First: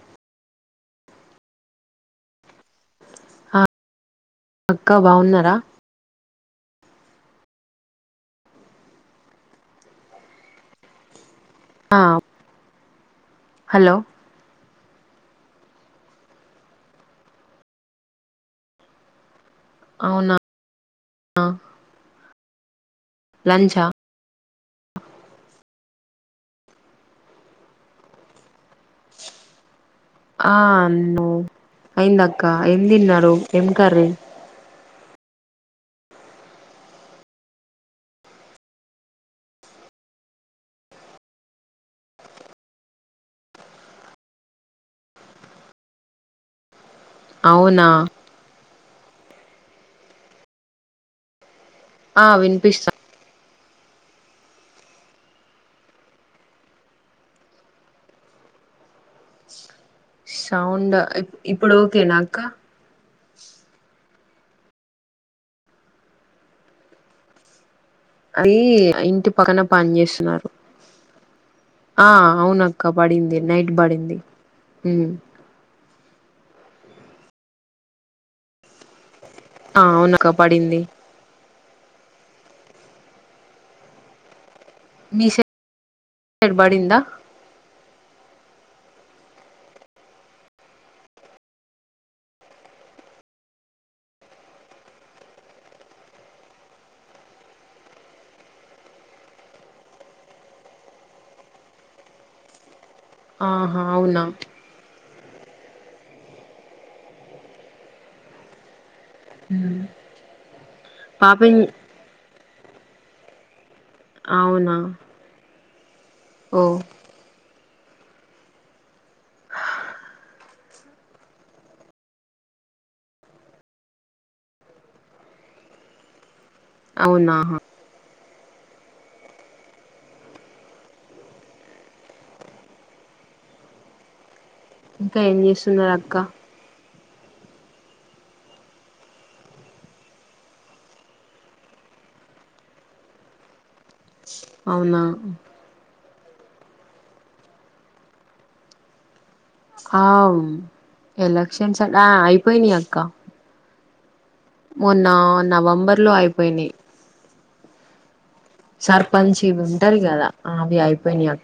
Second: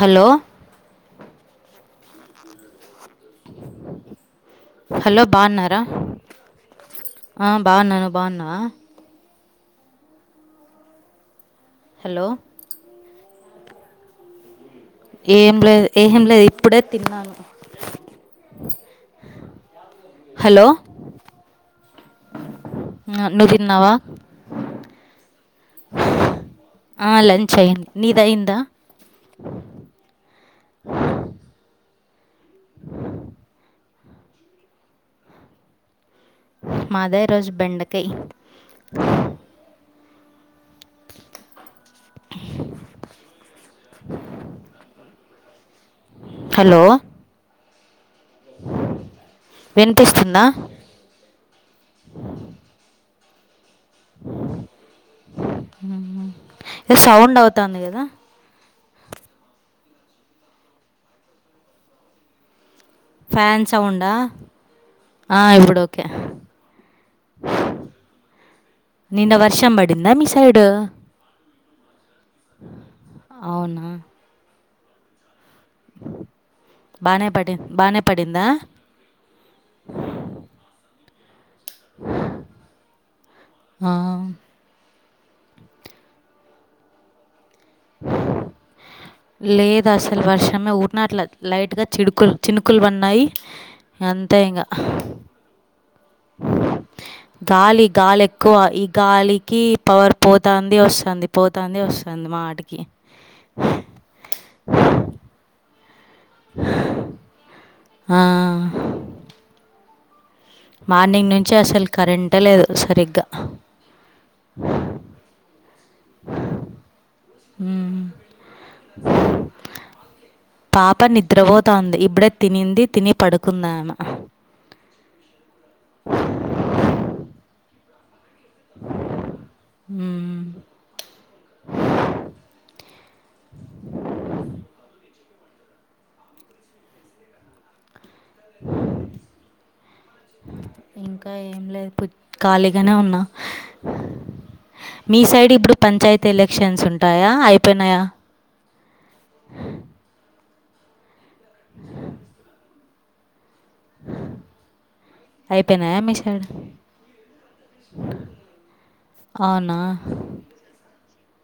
Hello ఆ అక్క hello బాగున్నారా బావున్నారా ఆ బావున్నా నువ్వు బావున్నవా ఆ హలో హలో ఏం లేదు ఏం లేదు ఇప్పుడే తిన్నాను. అవునా హలో అ ఉమ్ నువ్వు లంచా తిన్నావా? ఆ లంచ్ అయ్యింది నీదైందా? ఆ అన్నం అయిందక్క, ఏం తిన్నరు, ఎమ్ కర్రీ? మాదా ఈ రోజు బెండకయ్ హలో అవునా వినిపిస్తుందా? ఆ వినిపిస్తా ఉమ్ సౌండ్ అవుతాంది కదా. సౌండ్ ఇప్ ఇప్పుడు ఓకేనా అక్క? ఫ్యాన్ సౌండా, ఆ ఇప్పుడు ఓకే అది ఇంటి నిన్న పక్కన వర్షం పని పడిందా మీ చేస్తున్నారు సైడు? ఆ అవునక్క బడింది నైట్ అవునా బడింది ఉమ్ బానే పడి బానే పడిందా? ఆ అవునక్క పడింది. ఆ మీసైడ్ బడింద? లేదు అసలు వర్షమే ఊటినట్ల లైట్ గా చిడుకులు చినుకులు పడినాయి. అంతే ఇంగ గాలి గాలి ఎక్కువ ఈ గాలికి పవర్ పోతాంది వస్తాంది, పోతాంది వస్తాంది. మాటికి ఆహ అవునా ఆ ఆ ఉమ్ మార్నింగ్ నుంచి పాపం అసలు కరెంటే లేదు సరిగ్గా. అవునా ఓ ఉమ్ పాప నిద్రపోతాంది ఇబ్బుడే తినింది, తిని పడుకుందామే అవునా ఉమ్ ఇంకా ఏం చేస్తున్నారక్క? ఇంకా ఏం లేదు బు ఖాళీగనే ఉన్నా అవునా మీ సైడ్ ఇప్పుడు పంచాయతీ ఎలక్షన్స్ ఉంటాయా, అయిపోయినయా? ఆ ఎలక్షన్స్ ఆట అయిపోయినయక్క అయిపోయినా నవంబర్ లో మీ షైడ్ అయిపోయినాయి సర్పంచ్ ఇవి ఉంటరు కదా ఆవి అయిపోయినయక్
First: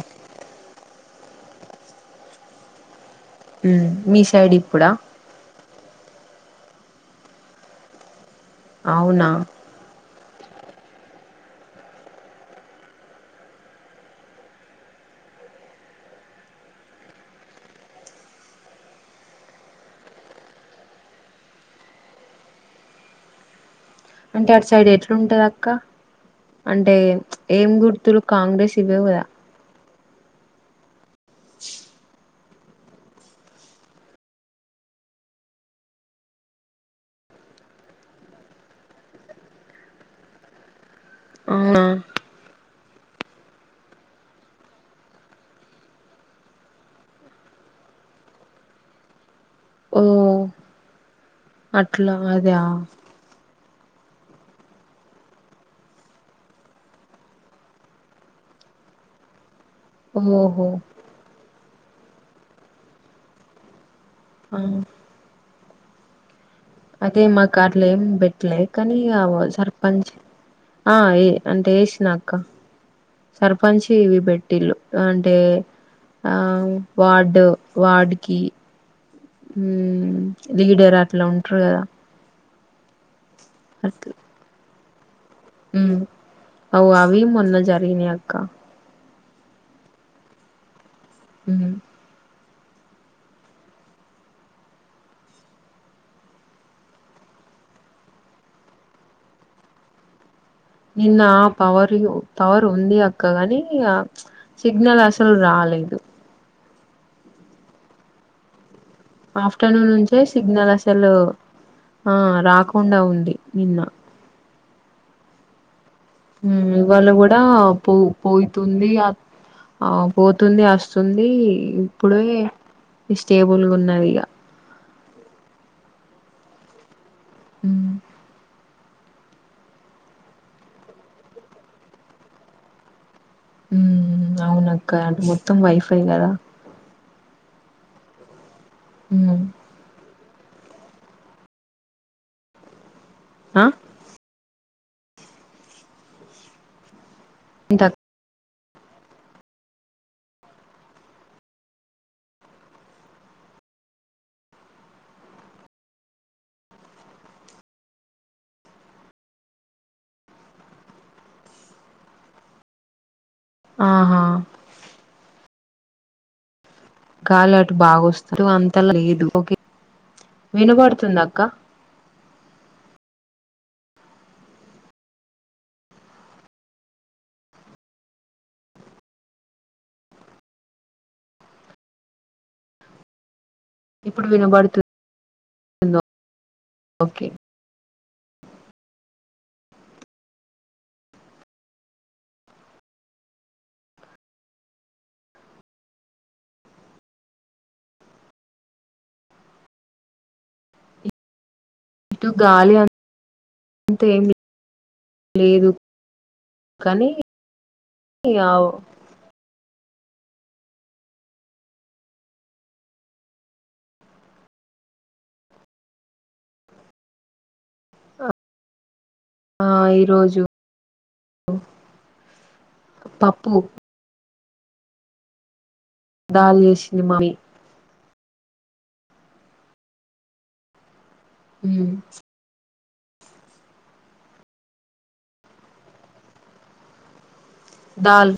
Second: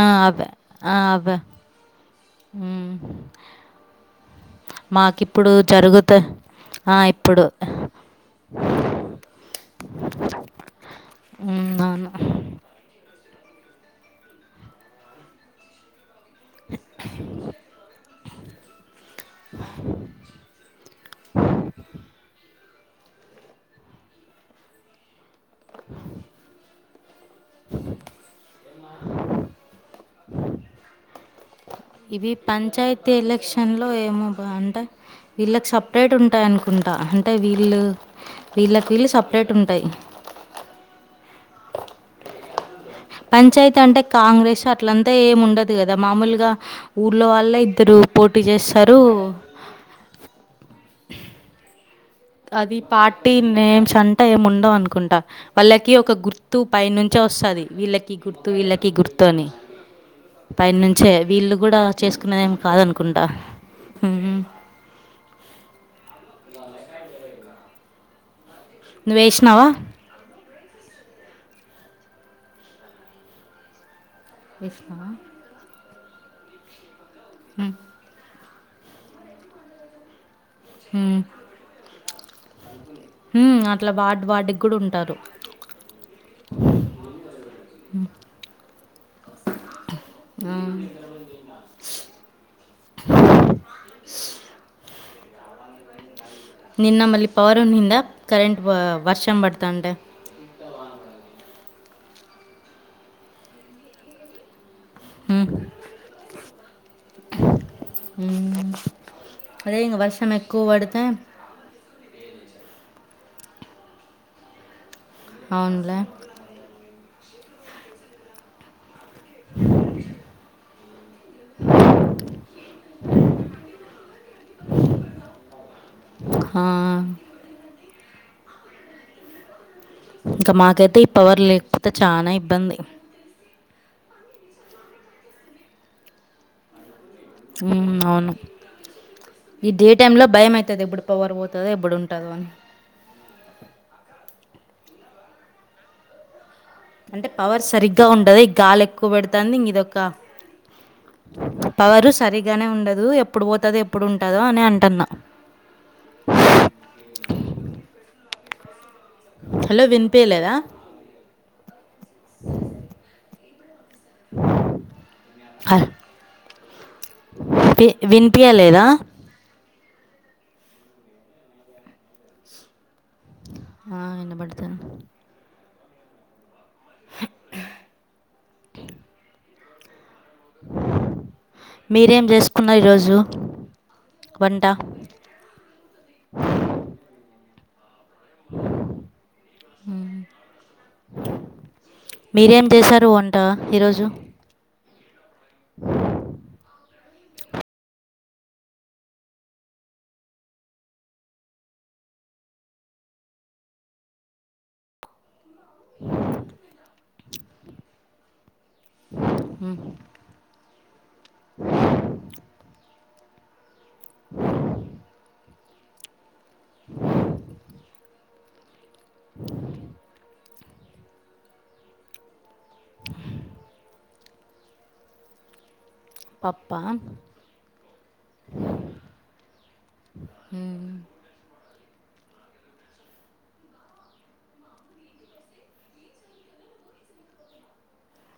ఆ అదే ఆ అదే, ఉమ్ ఉమ్ మీ సైడ్ ఇప్పుడా? ఇప్పుడు జరుగుతే ఆ ఇప్పుడు అవునా హు అవును హంచి [unintelligible] అంటే అటు సైడ్ ఎట్లుంటది అక్క అంటే ఏం గుర్తులు కాంగ్రెస్ ఇవే కదా హ్ ఇవి పంచాయతీ ఎలక్షన్ లో ఏమో బాఅంట వీళ్ళకి సపరేట్ ఉంటాయి అనుకుంటా అంటే వీళ్ళు వీళ్ళకి వీళ్ళు సపరేట్ ఉంటాయి అవునా పంచాయతీ అంటే కాంగ్రెస్ అట్లంతా ఏముండదు కదా మామూలుగా ఊళ్ళో వాళ్ళే ఇద్దరు పోటీ చేస్తారు ఆ అట్లా మరి అది పార్టీ నేమ్స్ అంటా ఏం ఉండవు అనుకుంటా వాళ్ళకి ఒక గుర్తు పై నుంచే వస్తది వీళ్ళకి గుర్తు వీళ్ళకి గుర్తు అని ఓహో పైన నుంచే వీళ్ళు కూడా చేసుకునేదేం కాదనుకుంటా హ్మ్ అవునా అదే మా కట్లే ఏం బేట్లే కానీ ఇగ నువ్వు ఏసినావా? సర్పంచ్ ఆ ఏ అంటే ఏశినక్క సర్పంచ్ ఇవి బెట్ టిలు ఏసినావా? అంటే ఆ వార్డు హ్మ్. వార్డుకి హ్మ్ లీడర్ హ్మ్. అట్లా ఉంట్రు కదా హ్మ్ అట్లా వార్డ్ వార్డ్ కి కూడా ఉంటారు హ్మ్ అవు అవి మొన్న జరిగినయి అక్క హ్మ్ హ్మ్ నిన్న మళ్ళీ పవర్ ఉండిందా కరెంట్ వర్షం పడతాంటే నిన్న పవర్ పవర్ ఉంది అక్కగాని ఇగ ప్చ్ సిగ్నల్ అసలు హ్మ్. రాలేదు హ్మ్ అదే ఆఫ్టర్నూన్ ఇంక నుంచే వర్షం ఎక్కువ సిగ్నల్ పడితే అసలు ఆ రాకుండా ఉంది నిన్న అవునులే హ్మ్ ఇవాళ కూడా పో పోతుంది ఆత్ ఆ పోతుంది వస్తుంది ఇప్పుడే ఈ స్టేబుల్ గా ఉన్నది ఇగా హా హ్మ్ ఇంకా మాకైతే ఈ పవర్ లేకపోతే చానా ఇబ్బంది హ్మ్ అవునక్క అటు మొత్తం వైఫై కదా హ్మ్ అవును హ్మ్ ఈ డే టైమ్ లో భయం అయితది ఎప్పుడు పవర్ పోతుందో ఎప్పుడు ఉంటదో అని ఆ అంటే పవర్ ఏంటక్ సరిగ్గా ఉండది గాలి ఎక్కువ పెడతాంది ఇంగ ఇదొక పవరు సరిగానే ఉండదు ఎప్పుడు పోతందో ఎప్పుడు ఉంటదో అని అంటున్నా హలో వినిపియ్యలేదా ఆహా ఆ గాలి అటు బాగోస్తూ అంతలా లేదు ఒకే వినబడుతుందా అక్క ఆ వినబడ్తాంది చుం మీరేం చేసుకున్న ఈరోజు ఇప్పుడు వంట. వినబడుతుంది ఓకే ఆ మీరేం చేశారు వంట ఈరోజు ఉఫ్ ఇటు గాలి అంత ఏమిలేదు కానీ ఆవు ఉమ్ ఆ ఈరోజు పప్పు దాల్ పప్పా చేసింది మమ్మీ ఉ ఉమ్ దాల్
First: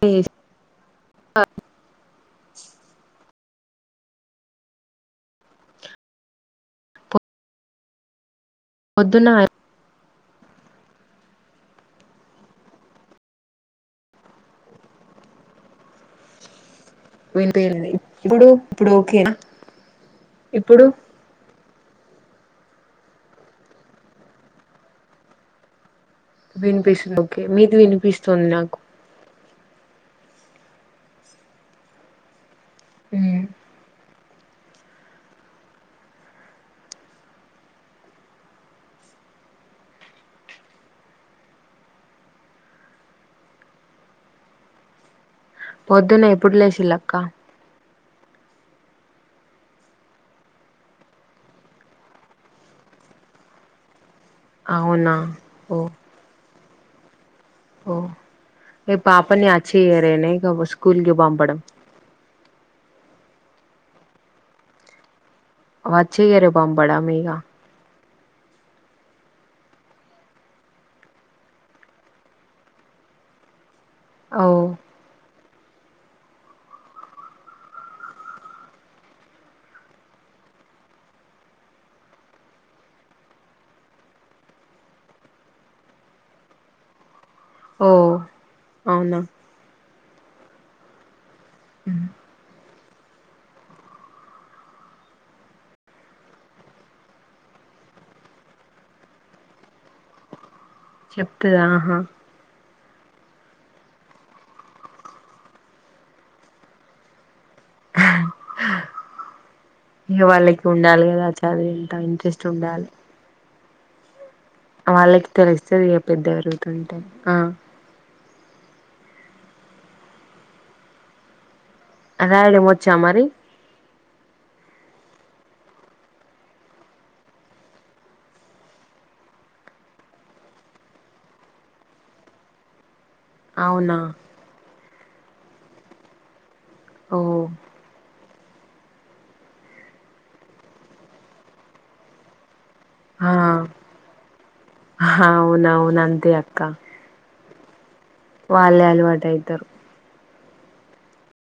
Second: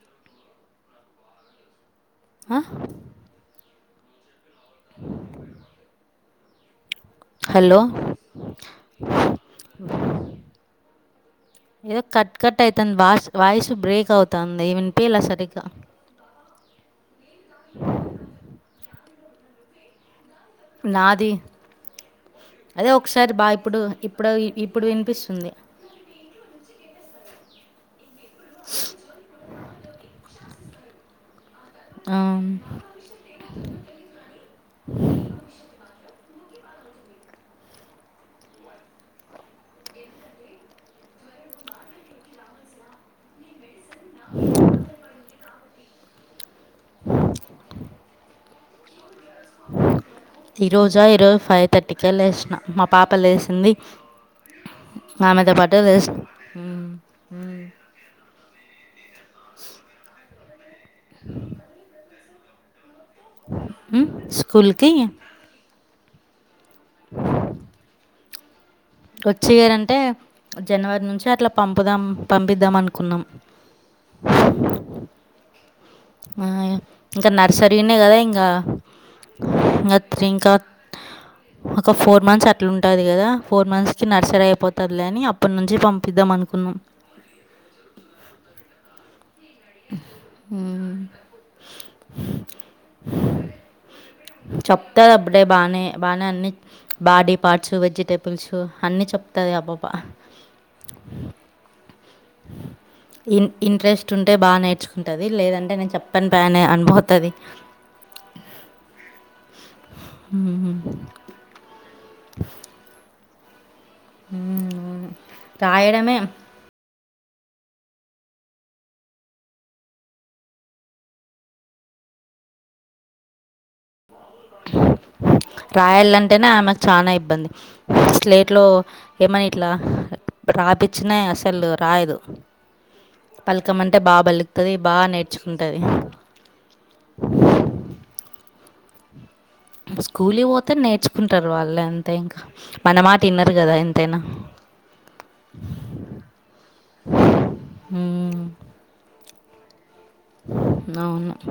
చెసి ఆ హలో పొద్దున్న ఏదో కట్ కట్ అయితాంది వాస్ వాయిస్ బ్రేక్ అవుతుంది ఈ విన్పియలే సరిగ్గా వినిపియంది ఇప్పుడు ఇప్పుడు ఓకేనా ఇప్పుడు నాది అదే ఒకసారి బా ఇప్పుడు ఇప్పుడు ఇప్పుడు వినిపిస్తుంది వినిపిస్తుంది ఓకే మీది వినిపిస్తుంది నాకు ఆవు ఉమ్ పొద్దున్న ఎప్పుడు లేసిలక్క ఈరోజా ఈరోజు ఫైవ్ థర్టీకే లేసిన మా పాప లేచింది అవునా ఆమెతో ఓ పాటు లేసిన ఓ ఏ పాపని అచ్చెయ్యరేన ఇక స్కూల్కి పంపడం స్కూల్కి వచ్చే ఇయర్ పంపడం ఇగ వచ్చే ఇయరంటే జనవరి నుంచి అట్లా పంపుదాం పంపిద్దాం అనుకున్నాం అవు ఇంకా నర్సరీనే కదా ఇంకా ఇంకా త ఇంకా ఒక ఫోర్ మంత్స్ అట్లా ఉంటుంది కదా ఫోర్ మంత్స్ నర్సరీ అయిపోతదిలే అని అప్పటి నుంచి పంపిద్దాం అనుకున్నాం ఓ అవునా ఉమ్ ఉ చెప్తాది అప్పుడే బానే బానే అన్ని బాడీ పార్ట్స్ వెజిటేబుల్స్ అన్ని చెప్తాది ఆ బప చెప్తాదా ఆహా ఇన్ ఇంట్రెస్ట్ ఉంటే బాగా నేర్చుకుంటుంది లేదంటే నేను చెప్పానుపా అని అన్ పోతాది ఇగ వాళ్ళకి వుండాలి కదా చదివెంత ఇంట్రెస్ట్ ఉండాలి ఉమ్మ్ వాళ్ళకి తెలిస్తాది ఇగ పెద్ద ఎరుగుతుంటే ఆ ఆ రాయడం వచ్చా మరి రాయ్యాలంటేనే ఆమెకు చానా ఇబ్బంది స్లేట్లో ఏమని ఇట్లా రాపిచ్చిన అసలు రాయదు పలకమంటే అవునా బా బలుకుతది బా నేర్చుకుంటది ఓహో స్కూల్‌కి పోతే నేర్చుకుంటారు వాళ్ళే అంతే ఇంకా మన మాట ఆ ఈనారు కదా ఎంతైనా అవునవును అంతే అక్క ఉమ్మ్ వాళ్ళే అలవాటైతారు అవును